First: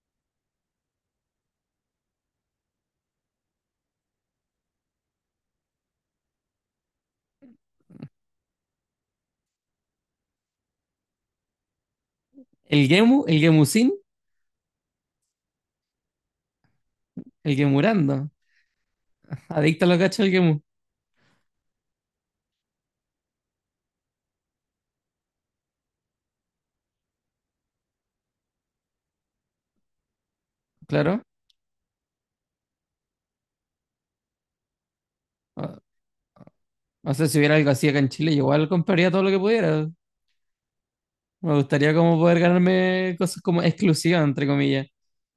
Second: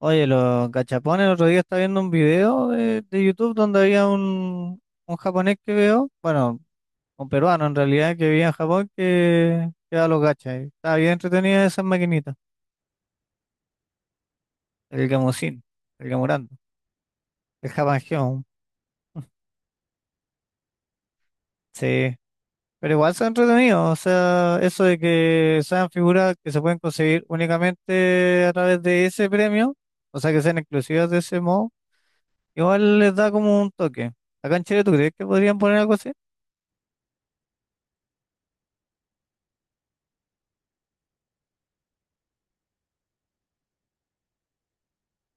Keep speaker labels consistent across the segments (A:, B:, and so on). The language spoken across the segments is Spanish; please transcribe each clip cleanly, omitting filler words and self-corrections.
A: Oye, los gachapones, el otro día estaba viendo un video de YouTube donde había un japonés que veo, bueno, un peruano en realidad, que vivía en Japón, que daba los gachas. Y Estaba bien entretenida esas maquinitas,
B: El Gemu, el Gemusin,
A: el gamusín, el gamurando,
B: el
A: el
B: Gemurando.
A: japangeon,
B: Adicto a los gachas del Gemu,
A: sí. Pero igual son entretenidos, o sea, eso de que sean figuras que se pueden conseguir únicamente a través de ese premio, o sea, que sean exclusivas de
B: claro.
A: ese modo, igual les da como un toque. Acá en Chile, ¿tú crees que podrían
B: O,
A: poner algo así?
B: o sea, si hubiera algo así acá en Chile, yo igual compraría todo lo que pudiera. Me gustaría como poder ganarme cosas como exclusivas, entre comillas.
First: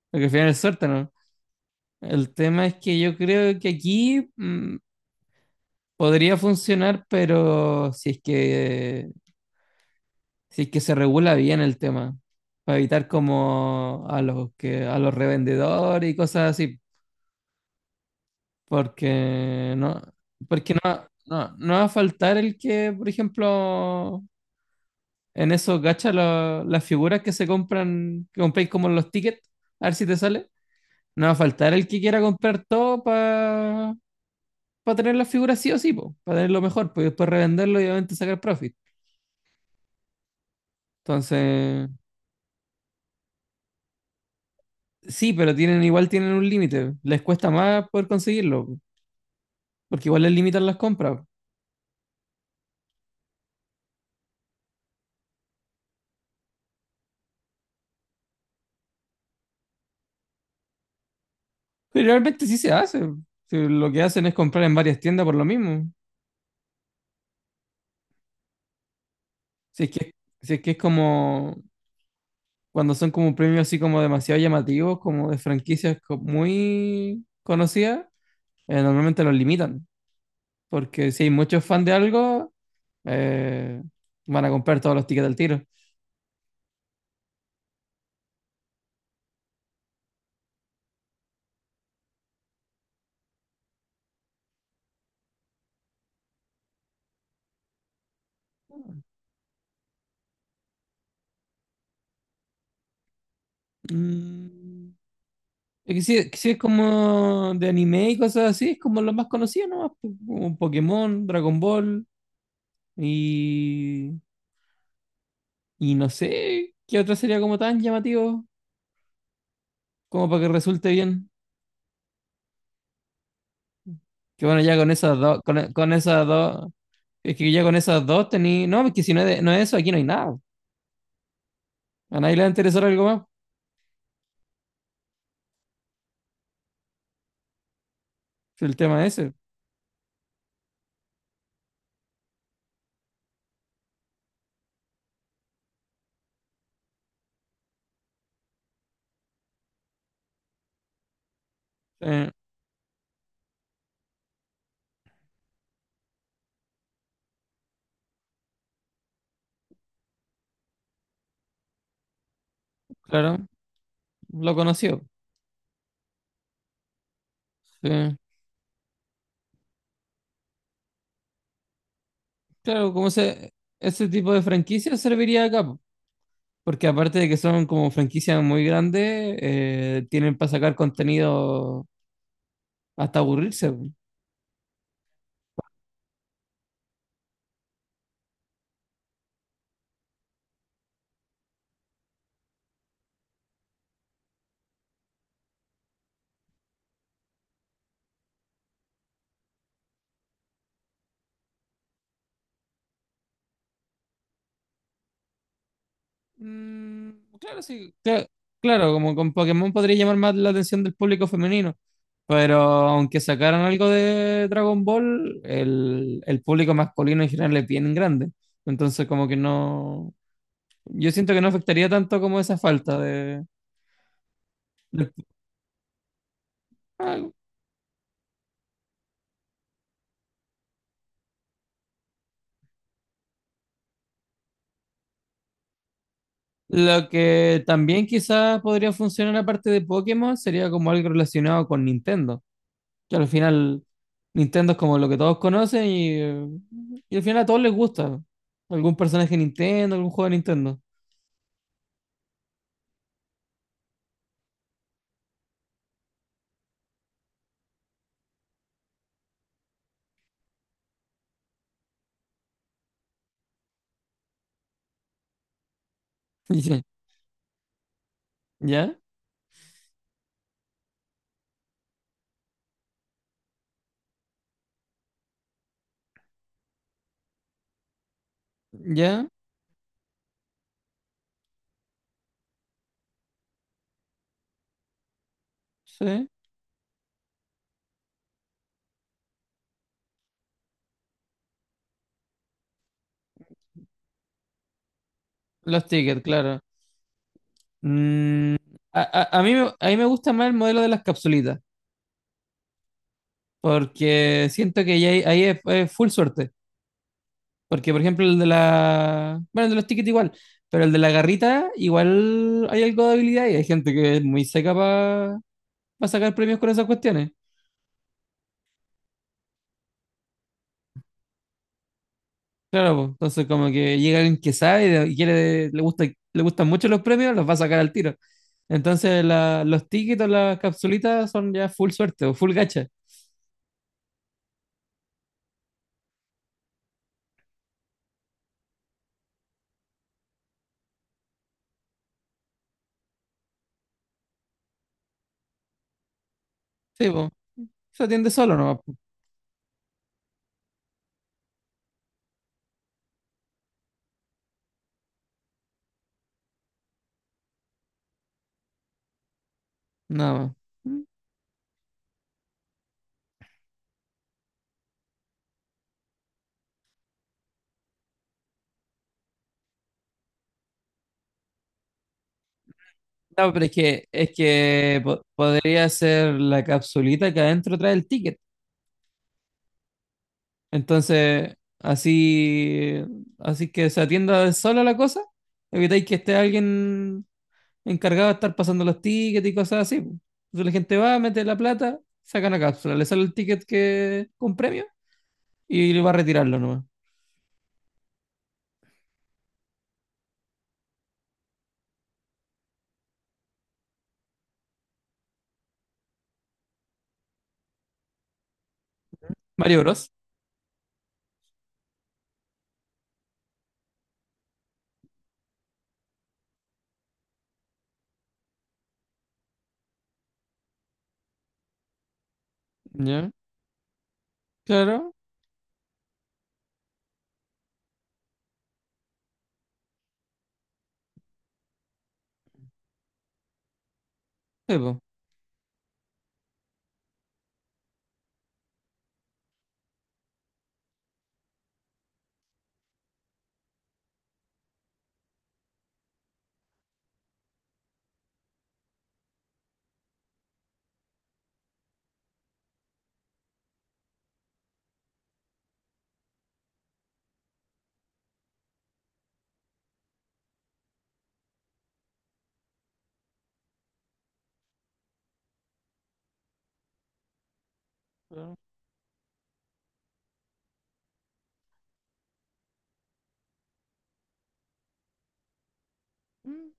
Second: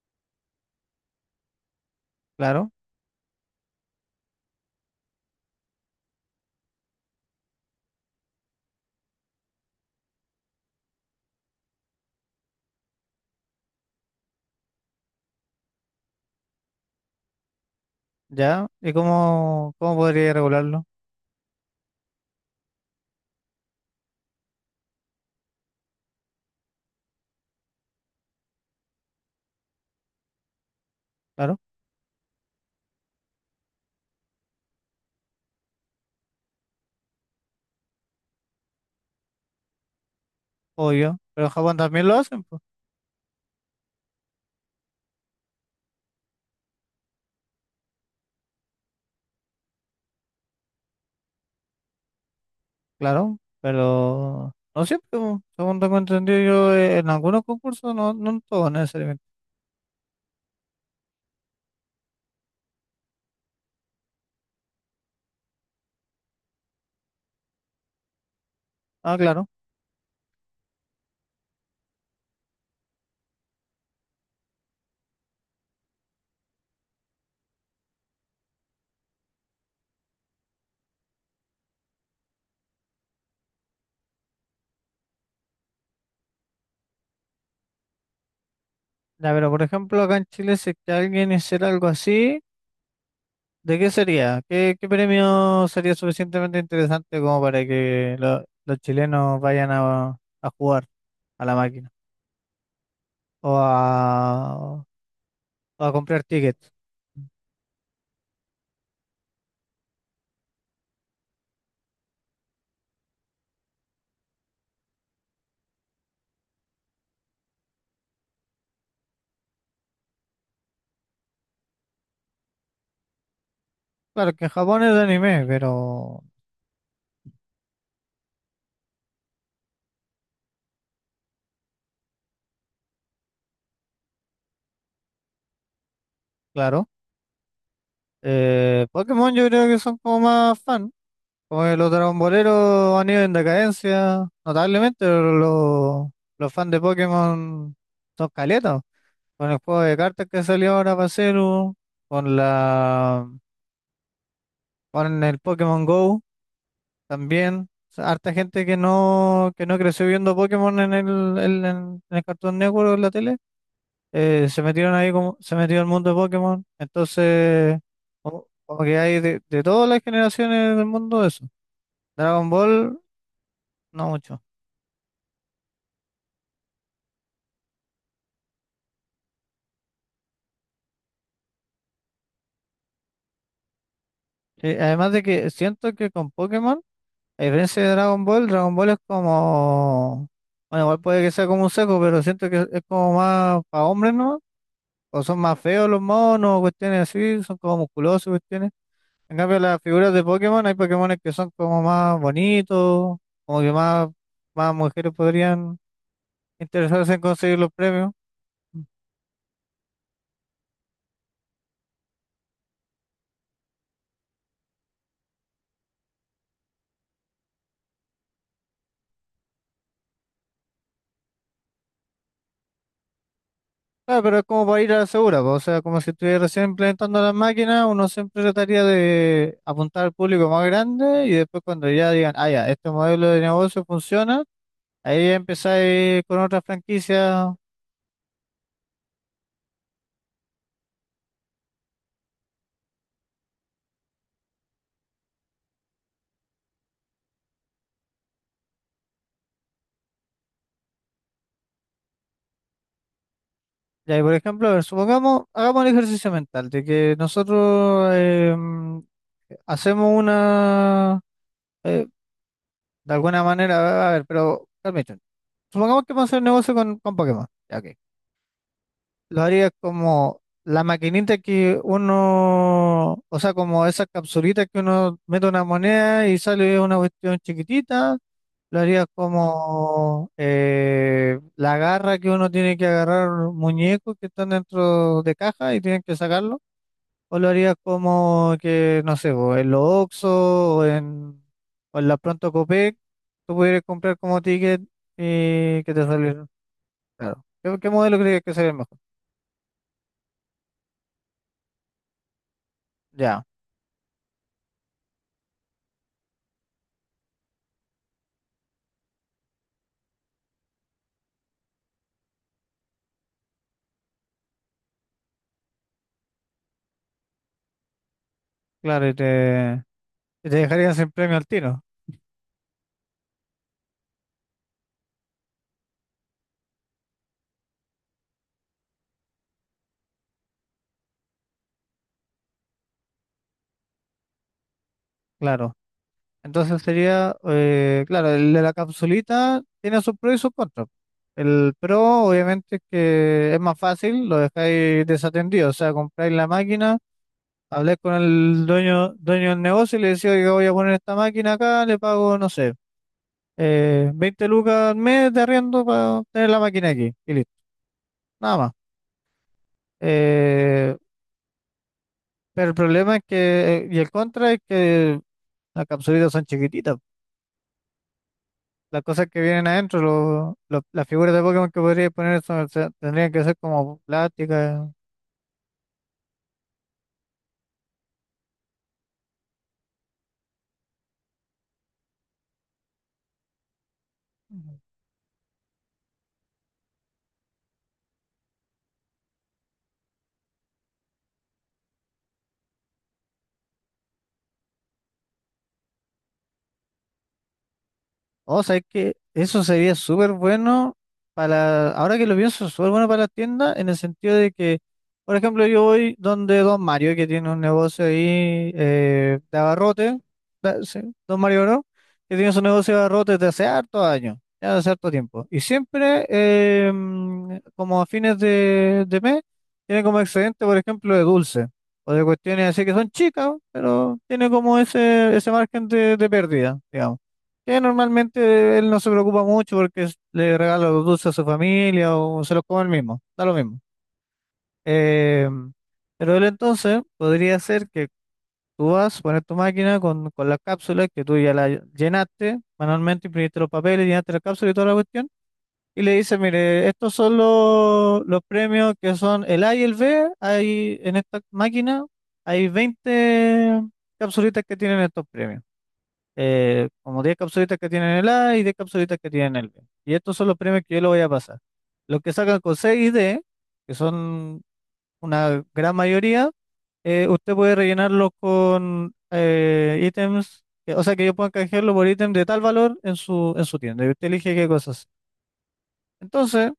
B: Porque al final es suerte, ¿no? El tema
A: Claro.
B: es que yo creo que aquí podría funcionar, pero si es que se regula bien el tema. Para evitar como a a los revendedores y cosas así.
A: ¿Ya? ¿Y cómo,
B: Porque
A: cómo
B: no,
A: podría
B: porque
A: regularlo?
B: no va a faltar el que, por ejemplo, en esos gachas, las figuras que se compran, que compráis como los tickets, a ver si te sale. No va a
A: Claro,
B: faltar el que quiera comprar todo para tener las figuras sí o sí, para tener lo mejor, pues, y después revenderlo y obviamente sacar profit.
A: obvio. Pero en Japón
B: Entonces,
A: también lo hacen, pues,
B: sí, pero tienen, igual tienen un límite. Les cuesta más poder conseguirlo, po, porque igual les limitan las compras.
A: claro. Pero no siempre, pues, según tengo entendido yo, en algunos concursos, no, no en todos necesariamente.
B: Pero realmente sí se hace. Si lo que hacen es comprar en varias tiendas por lo mismo.
A: Ah, claro.
B: Si es que, si es que es como cuando son como premios así como demasiado llamativos, como de franquicias muy conocidas, normalmente los limitan, porque si hay muchos fans de algo, eh, van a comprar todos los tickets al tiro.
A: Ya, pero por ejemplo, acá en Chile, si es que alguien hiciera algo así, ¿de qué sería? ¿Qué, qué premio sería suficientemente interesante como para que lo- los chilenos vayan a jugar a la máquina? O a,
B: Mm,
A: o a
B: es que
A: comprar
B: si es
A: tickets.
B: como de anime y cosas así, es como los más conocidos nomás, como Pokémon, Dragon Ball y, y no sé qué otro sería como tan llamativo como para que resulte bien.
A: Claro que
B: Que
A: en
B: bueno, ya
A: Japón
B: con
A: es de
B: esas dos,
A: anime,
B: con
A: pero.
B: esas dos, es que ya con esas dos tení, no, es que si no es, no es eso, aquí no hay nada. A nadie le va a interesar algo más.
A: Claro.
B: Si el tema es
A: Pokémon
B: ese.
A: yo creo que son como más fan. Como que los Dragon Boleros han ido en decadencia, notablemente, pero los fans de Pokémon son caletas. Con el juego de cartas que salió ahora para Celu,
B: Eh,
A: con la, con el Pokémon Go también. O sea, harta gente que no creció viendo Pokémon en el Cartoon Network o en la tele.
B: claro, lo
A: Se metieron
B: conoció.
A: ahí como, se metió el mundo de Pokémon, entonces
B: Sí.
A: como, como que hay de todas las generaciones del mundo eso. Dragon
B: Claro,
A: Ball,
B: como se, ese
A: no
B: tipo
A: mucho.
B: de franquicias serviría acá, po. Porque aparte de que son como franquicias muy grandes, tienen para sacar contenido hasta aburrirse.
A: Sí, además de que siento que con Pokémon, a diferencia de Dragon Ball, Dragon Ball es como, bueno, igual puede que sea como un seco, pero siento que es como más para hombres, ¿no? O son más feos los monos, cuestiones así, son como musculosos, cuestiones. En cambio, las figuras de Pokémon, hay Pokémones que son como más bonitos, como que más, más mujeres podrían interesados
B: Mm,
A: en conseguir
B: claro,
A: los
B: sí.
A: premios.
B: Claro, como con Pokémon podría llamar más la atención del público femenino. Pero aunque sacaran algo de Dragon Ball, el público masculino en general es bien grande. Entonces, como que no. Yo siento que no afectaría tanto como esa falta de.
A: Claro, pero es como para ir a la
B: de-
A: segura, po. O sea, como si estuviera recién implementando
B: ah,
A: las máquinas, uno siempre trataría de apuntar al público más grande y después cuando ya digan, ah, ya, este modelo de negocio funciona, ahí ya empezáis con otras
B: Lo
A: franquicias.
B: que también quizás podría funcionar aparte de Pokémon sería como algo relacionado con Nintendo. Que al final Nintendo es como lo que todos conocen y al final a todos les gusta. Algún personaje de Nintendo, algún juego de Nintendo.
A: Ya, y por ejemplo, a ver, supongamos, hagamos el ejercicio mental de que nosotros hacemos una, eh, de alguna manera, a ver, pero permítanme, supongamos que vamos a hacer un negocio
B: Dice,
A: con Pokémon. Ya, ok.
B: ¿ya?
A: Lo haría como la maquinita que uno, o sea, como esas capsulitas que uno mete una moneda y sale una cuestión chiquitita. Lo haría
B: ¿Ya?
A: como la garra que uno tiene que agarrar muñecos que están dentro de caja y tienen que
B: Sí.
A: sacarlo. O lo haría como que, no sé, vos, en los Oxxo o en la Pronto Copec, tú pudieras comprar como ticket y
B: Los
A: que te
B: tickets,
A: salieron
B: claro.
A: claro. ¿Qué, qué modelo crees que
B: Mm,
A: sería el mejor?
B: a mí me gusta más el modelo de las capsulitas,
A: Ya.
B: porque siento que ya ahí es full suerte. Porque, por ejemplo, el de la... Bueno, el de los tickets igual, pero el de la garrita igual hay algo de habilidad y hay gente que es muy seca para sacar premios con esas cuestiones.
A: Claro, y te dejarían sin premio al tiro,
B: Claro, pues, entonces como que llega alguien que sabe y y quiere, le gusta, le gustan mucho los premios, los va a sacar al tiro. Entonces los tickets, o las capsulitas son ya full suerte o full gacha.
A: claro. Entonces sería, claro, el de la capsulita tiene sus pros y sus contras. El pro, obviamente, es que es más fácil, lo dejáis desatendido, o sea, compráis la máquina,
B: Sí, pues,
A: habláis
B: se
A: con
B: atiende solo
A: el
B: nomás, pues,
A: dueño, dueño del negocio y le decís, oiga, voy a poner esta máquina acá, le pago, no sé, 20 lucas al mes de arriendo para tener la máquina aquí, y listo, nada más.
B: nada más.
A: Eh,
B: Mm.
A: pero el problema es que, y el contra es que las capsulitas son chiquititas. Las cosas que vienen adentro, lo- las figuras de Pokémon que podría poner son- o sea, tendrían que
B: No,
A: ser
B: pero
A: como
B: es
A: plásticas.
B: que podría ser la capsulita que adentro trae el ticket. Entonces, así, así que se atienda sola la cosa, evitáis que esté alguien encargado de estar pasando los tickets y cosas así, po. Entonces la gente va, mete la plata, saca una cápsula, le sale el ticket que con premio y le va a retirarlo nomás.
A: O sea, es que eso sería súper bueno para, ahora que lo pienso, súper bueno para las tiendas, en el sentido de que, por ejemplo, yo voy donde Don Mario, que tiene un negocio ahí de
B: Mario Bros.
A: abarrote, da- sí, Don Mario Bro, que tiene su negocio de abarrotes desde hace hartos años, ya hace harto tiempo. Y siempre, como a fines de mes, tiene como excedente, por ejemplo, de dulce, o de cuestiones así que son
B: ¿Ya?
A: chicas, pero tiene como
B: Claro,
A: ese margen de pérdida, digamos. Que normalmente él no se preocupa mucho porque es- le regala los dulces a su familia o se los come él mismo, da lo mismo.
B: sí, po.
A: Eh, pero él entonces podría ser que tú vas, a poner tu máquina con las cápsulas que tú ya la llenaste manualmente, imprimiste los papeles, llenaste la cápsula y toda la cuestión, y le dices, mire, estos son los premios que son el A y el B, hay en esta máquina hay 20 capsulitas que tienen estos premios como 10 capsulitas que tienen el A y 10 capsulitas que tienen el B. Y estos son los premios que yo le voy a pasar. Los que sacan con 6 y D, que son una gran mayoría, usted puede rellenarlos
B: Claro.
A: con ítems, que- o sea que yo pueda canjearlo por ítem de tal valor en su tienda. Y usted elige qué cosas. Entonces,
B: Mm,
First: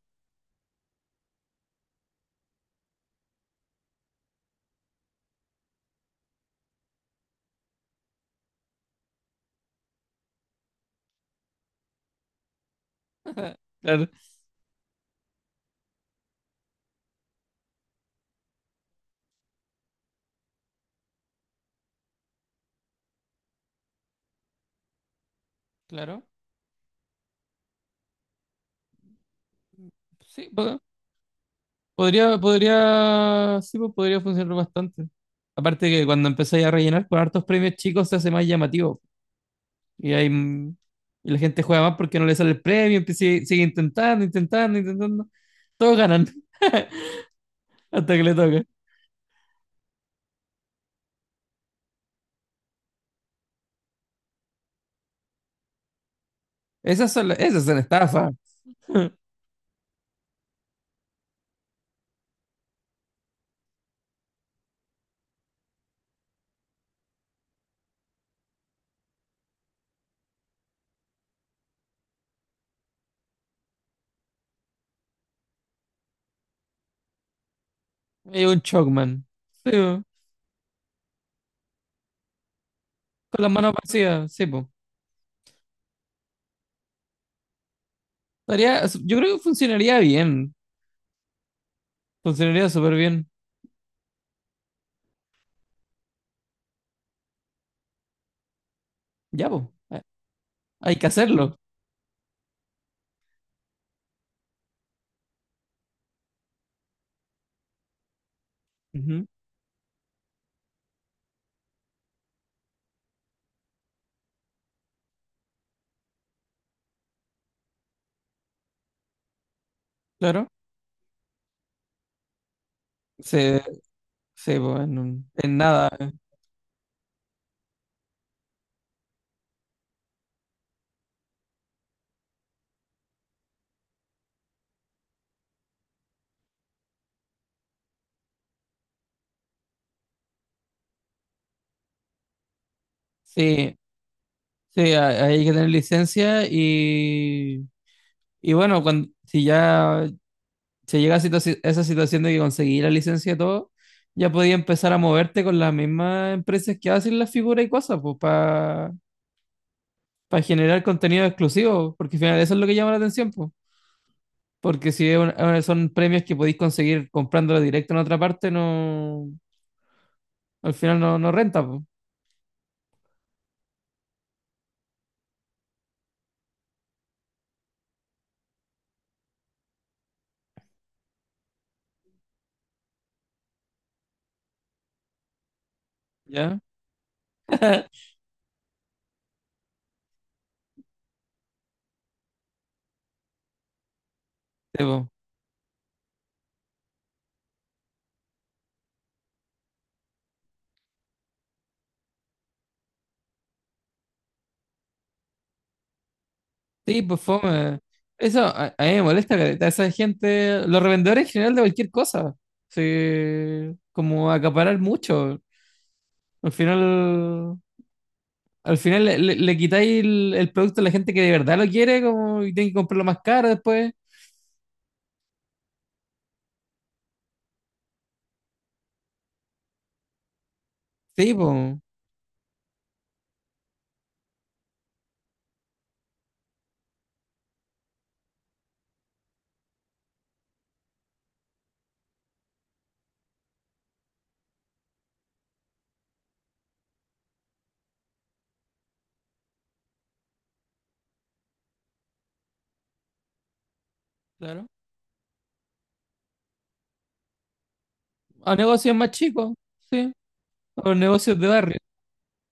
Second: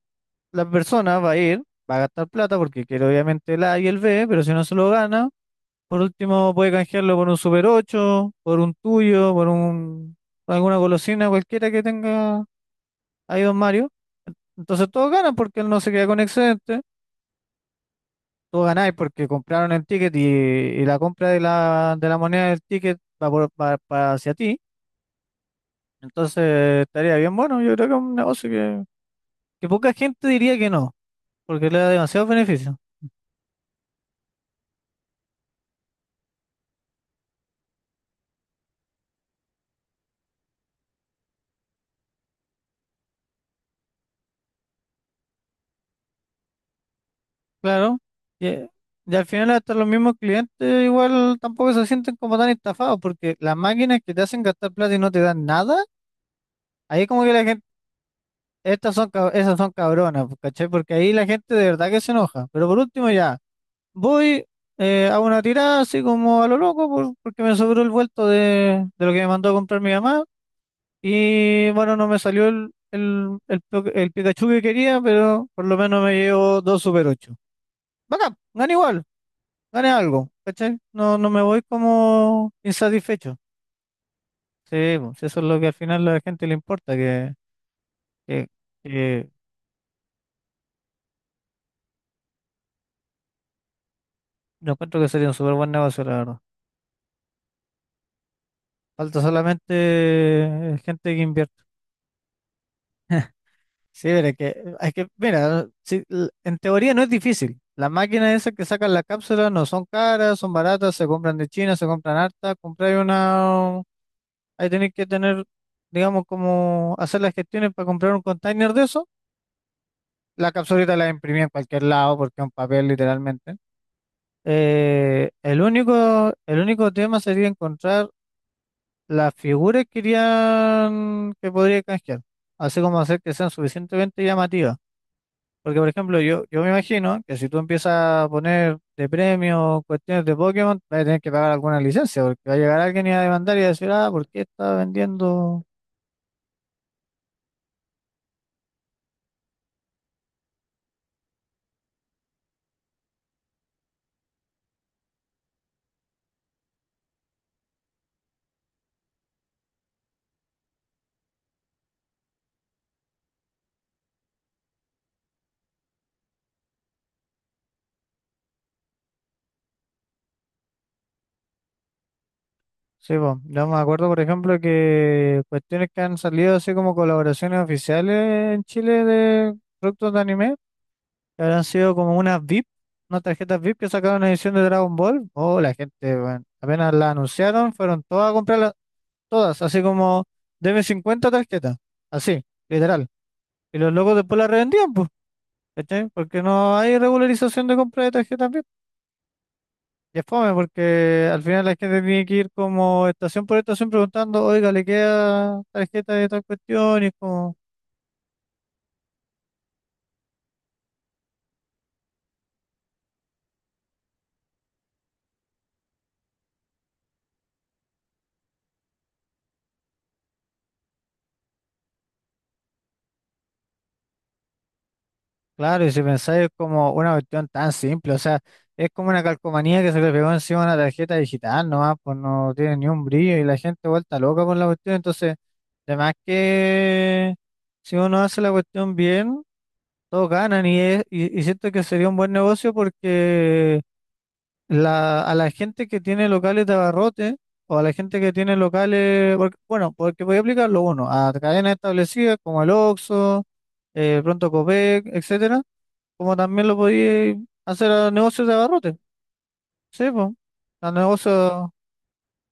A: la persona va a ir, va a gastar plata porque quiere obviamente el A y el B, pero si no se lo gana, por último, puede canjearlo por un Super 8 por un tuyo, por un, alguna golosina cualquiera que tenga ahí Don Mario.
B: claro,
A: Entonces todos ganan porque él no se queda con excedente. Todos ganáis porque compraron el ticket y la compra de la moneda del ticket va, por- va- va hacia ti.
B: claro.
A: Entonces estaría bien bueno. Yo creo que es un negocio que poca gente
B: Sí,
A: diría que no, porque le da demasiados beneficios.
B: podría, sí, po, podría funcionar bastante. Aparte que cuando empezáis a rellenar con hartos premios chicos se hace más llamativo. Y hay, y la gente juega más porque no le sale el premio, sigue, sigue intentando, intentando. Todos ganan
A: Claro.
B: hasta que le
A: Y,
B: toca.
A: eh, y al final hasta los mismos clientes igual tampoco se sienten como tan estafados porque las máquinas que te hacen gastar plata y no te dan nada, ahí
B: Esas
A: como
B: son,
A: que la gente,
B: esas son estafas.
A: estas son, cab- esas son cabronas, pues, ¿cachai? Porque ahí la gente de verdad que se enoja. Pero por último ya, voy, hago una tirada así como a lo loco por- porque me sobró el vuelto de lo que me mandó a comprar mi mamá y bueno, no me salió el Pikachu que quería, pero por lo menos me llevo dos Super 8. Bacán,
B: Y un
A: gané igual.
B: Chocman. Sí,
A: Gané
B: po.
A: algo, ¿cachai? No, no me voy como insatisfecho.
B: Con las manos vacías, sí, po.
A: Sí, pues, eso es lo que al final a la gente le importa, que,
B: Yo
A: que
B: creo que funcionaría bien. Funcionaría súper bien.
A: yo encuentro que sería un súper buen negocio, la verdad. Falta
B: Ya, po.
A: solamente
B: Hay que
A: gente que
B: hacerlo.
A: invierta. Sí, pero es que, mira, sí, l- en teoría no es difícil. Las máquinas esas que sacan la
B: Ujú,
A: cápsula no son caras, son baratas, se compran de China, se compran harta. Comprar una, ahí tenés que tener, digamos, como hacer las gestiones para comprar un container de eso.
B: claro.
A: La capsulita la imprimí en cualquier lado porque es un papel literalmente.
B: Sí, sí, po, en, en
A: El
B: nada.
A: único, el único tema sería encontrar las figuras que querían que podría canjear. Así como hacer que sean suficientemente llamativas. Porque, por ejemplo, yo me imagino que si tú empiezas a poner de premio cuestiones de Pokémon, vas a tener que pagar alguna licencia, porque va a llegar alguien y va a demandar y va a
B: Sí,
A: decir, ah, ¿por qué está
B: sí, hay que
A: vendiendo?
B: tener licencia y bueno, cuando, si ya se llega a esa situación de que conseguí la licencia y todo, ya podía empezar a moverte con las mismas empresas que hacen las figuras y cosas, pues, para generar contenido exclusivo, porque al final eso es lo que llama la atención, po. Porque si es son premios que podéis conseguir comprándolo directo en otra parte, no, al final no, no renta, po.
A: Sí, po. Yo me acuerdo, por ejemplo, que cuestiones que han salido así como colaboraciones oficiales en Chile de productos de anime, que habrán sido como unas VIP, unas tarjetas VIP que sacaron una edición de Dragon Ball. Oh, la gente, bueno,
B: ¿Ya?
A: apenas la anunciaron, fueron todas a comprarlas, todas, así como, deme 50 tarjetas, así, literal. Y los locos después las
B: Sí,
A: revendían,
B: po.
A: pues, ¿cachai? Porque no hay regularización de compra de tarjetas. Y es fome porque al final la gente tiene que ir como estación por estación preguntando, oiga, ¿le queda tarjeta de tal cuestión?
B: Sí,
A: Y es
B: pues
A: como,
B: fome. Eso a mí me molesta, careta, esa gente, los revendedores en general de cualquier cosa, sí, como acaparar mucho. Al final, al final le quitáis el producto a la gente que de verdad lo quiere, como, y tiene que comprarlo más caro después.
A: claro, y si pensáis es como una cuestión tan simple, o sea, es como una calcomanía que se le pegó encima a una tarjeta
B: Sí,
A: digital nomás, pues no tiene ni un brillo y la gente vuelta loca con la cuestión, entonces, además que si uno hace la cuestión bien, todos ganan y, es- y siento que sería un buen negocio porque... La, a la gente que tiene locales de abarrote o a la gente que tiene locales, porque- bueno, porque voy a aplicarlo uno, a cadenas establecidas como el Oxxo, Pronto
B: pues.
A: Copec, etcétera, como también lo podía hacer a negocios de
B: A negocios
A: abarrote,
B: más chicos,
A: sí,
B: sí,
A: po, a
B: o negocios de
A: negocios
B: barrio.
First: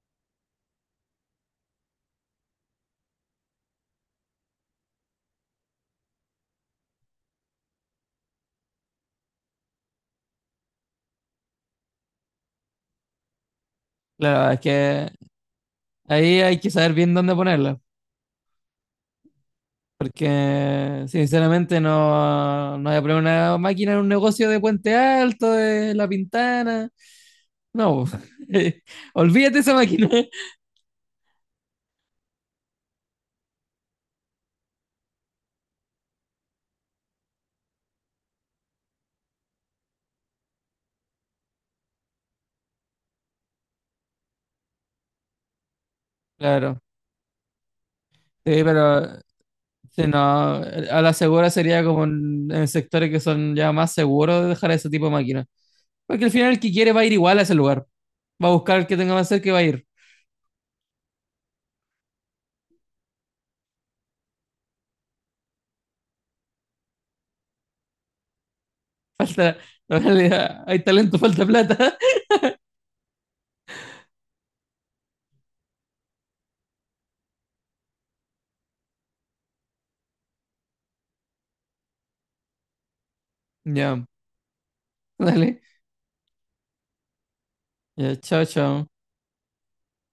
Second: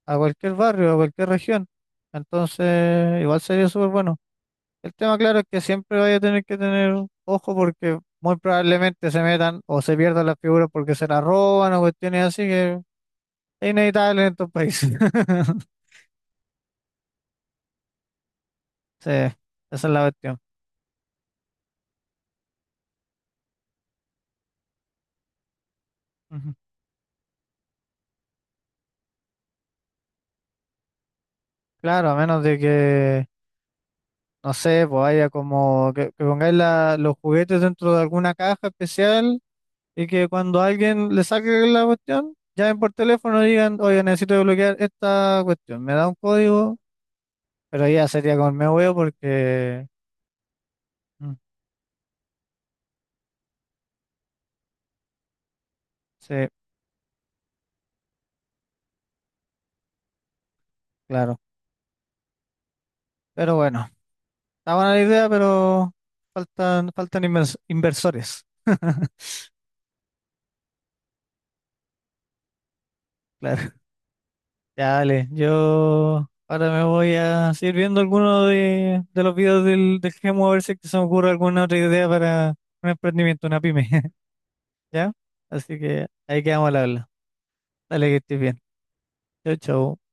A: a cualquier barrio, a cualquier región. Entonces, igual sería súper bueno. El tema, claro, es que siempre vaya a tener que tener ojo porque muy probablemente se metan o se pierdan las figuras porque se las roban o cuestiones así inevitable en
B: La
A: estos
B: verdad es
A: países.
B: que ahí hay que saber bien dónde ponerla,
A: Sí, esa es la cuestión.
B: porque sinceramente no voy a poner una máquina en un negocio de Puente Alto, de La
A: Ujú.
B: Pintana, no, olvídate esa máquina.
A: Claro, a menos de que, no sé, pues haya como que pongáis la- los juguetes dentro de alguna caja especial y que cuando alguien le saque la cuestión, llamen por teléfono y digan, oye, necesito desbloquear esta cuestión, me da un código,
B: Claro,
A: pero ya sería con
B: sí,
A: me huevo
B: pero
A: porque,
B: sí, no, a la
A: mm,
B: segura sería como en sectores que son ya más seguros de dejar ese tipo de máquinas, porque al
A: sí,
B: final el que quiere va a ir igual a ese lugar, va a buscar el que tenga más cerca y va a ir.
A: claro. Pero bueno, está buena la idea, pero faltan, faltan invers- inversores.
B: Falta, vale, hay talento, falta plata.
A: Claro. Ya, dale, yo ahora me voy a seguir viendo alguno de los videos del, del Gemu a ver si es que se me ocurre alguna otra idea para un emprendimiento, una pyme,
B: Ya,
A: ¿ya?
B: dale.
A: Así que ahí quedamos al habla. Dale, que
B: Ya,
A: estés
B: chao,
A: bien.
B: chao.
A: Chau, chau.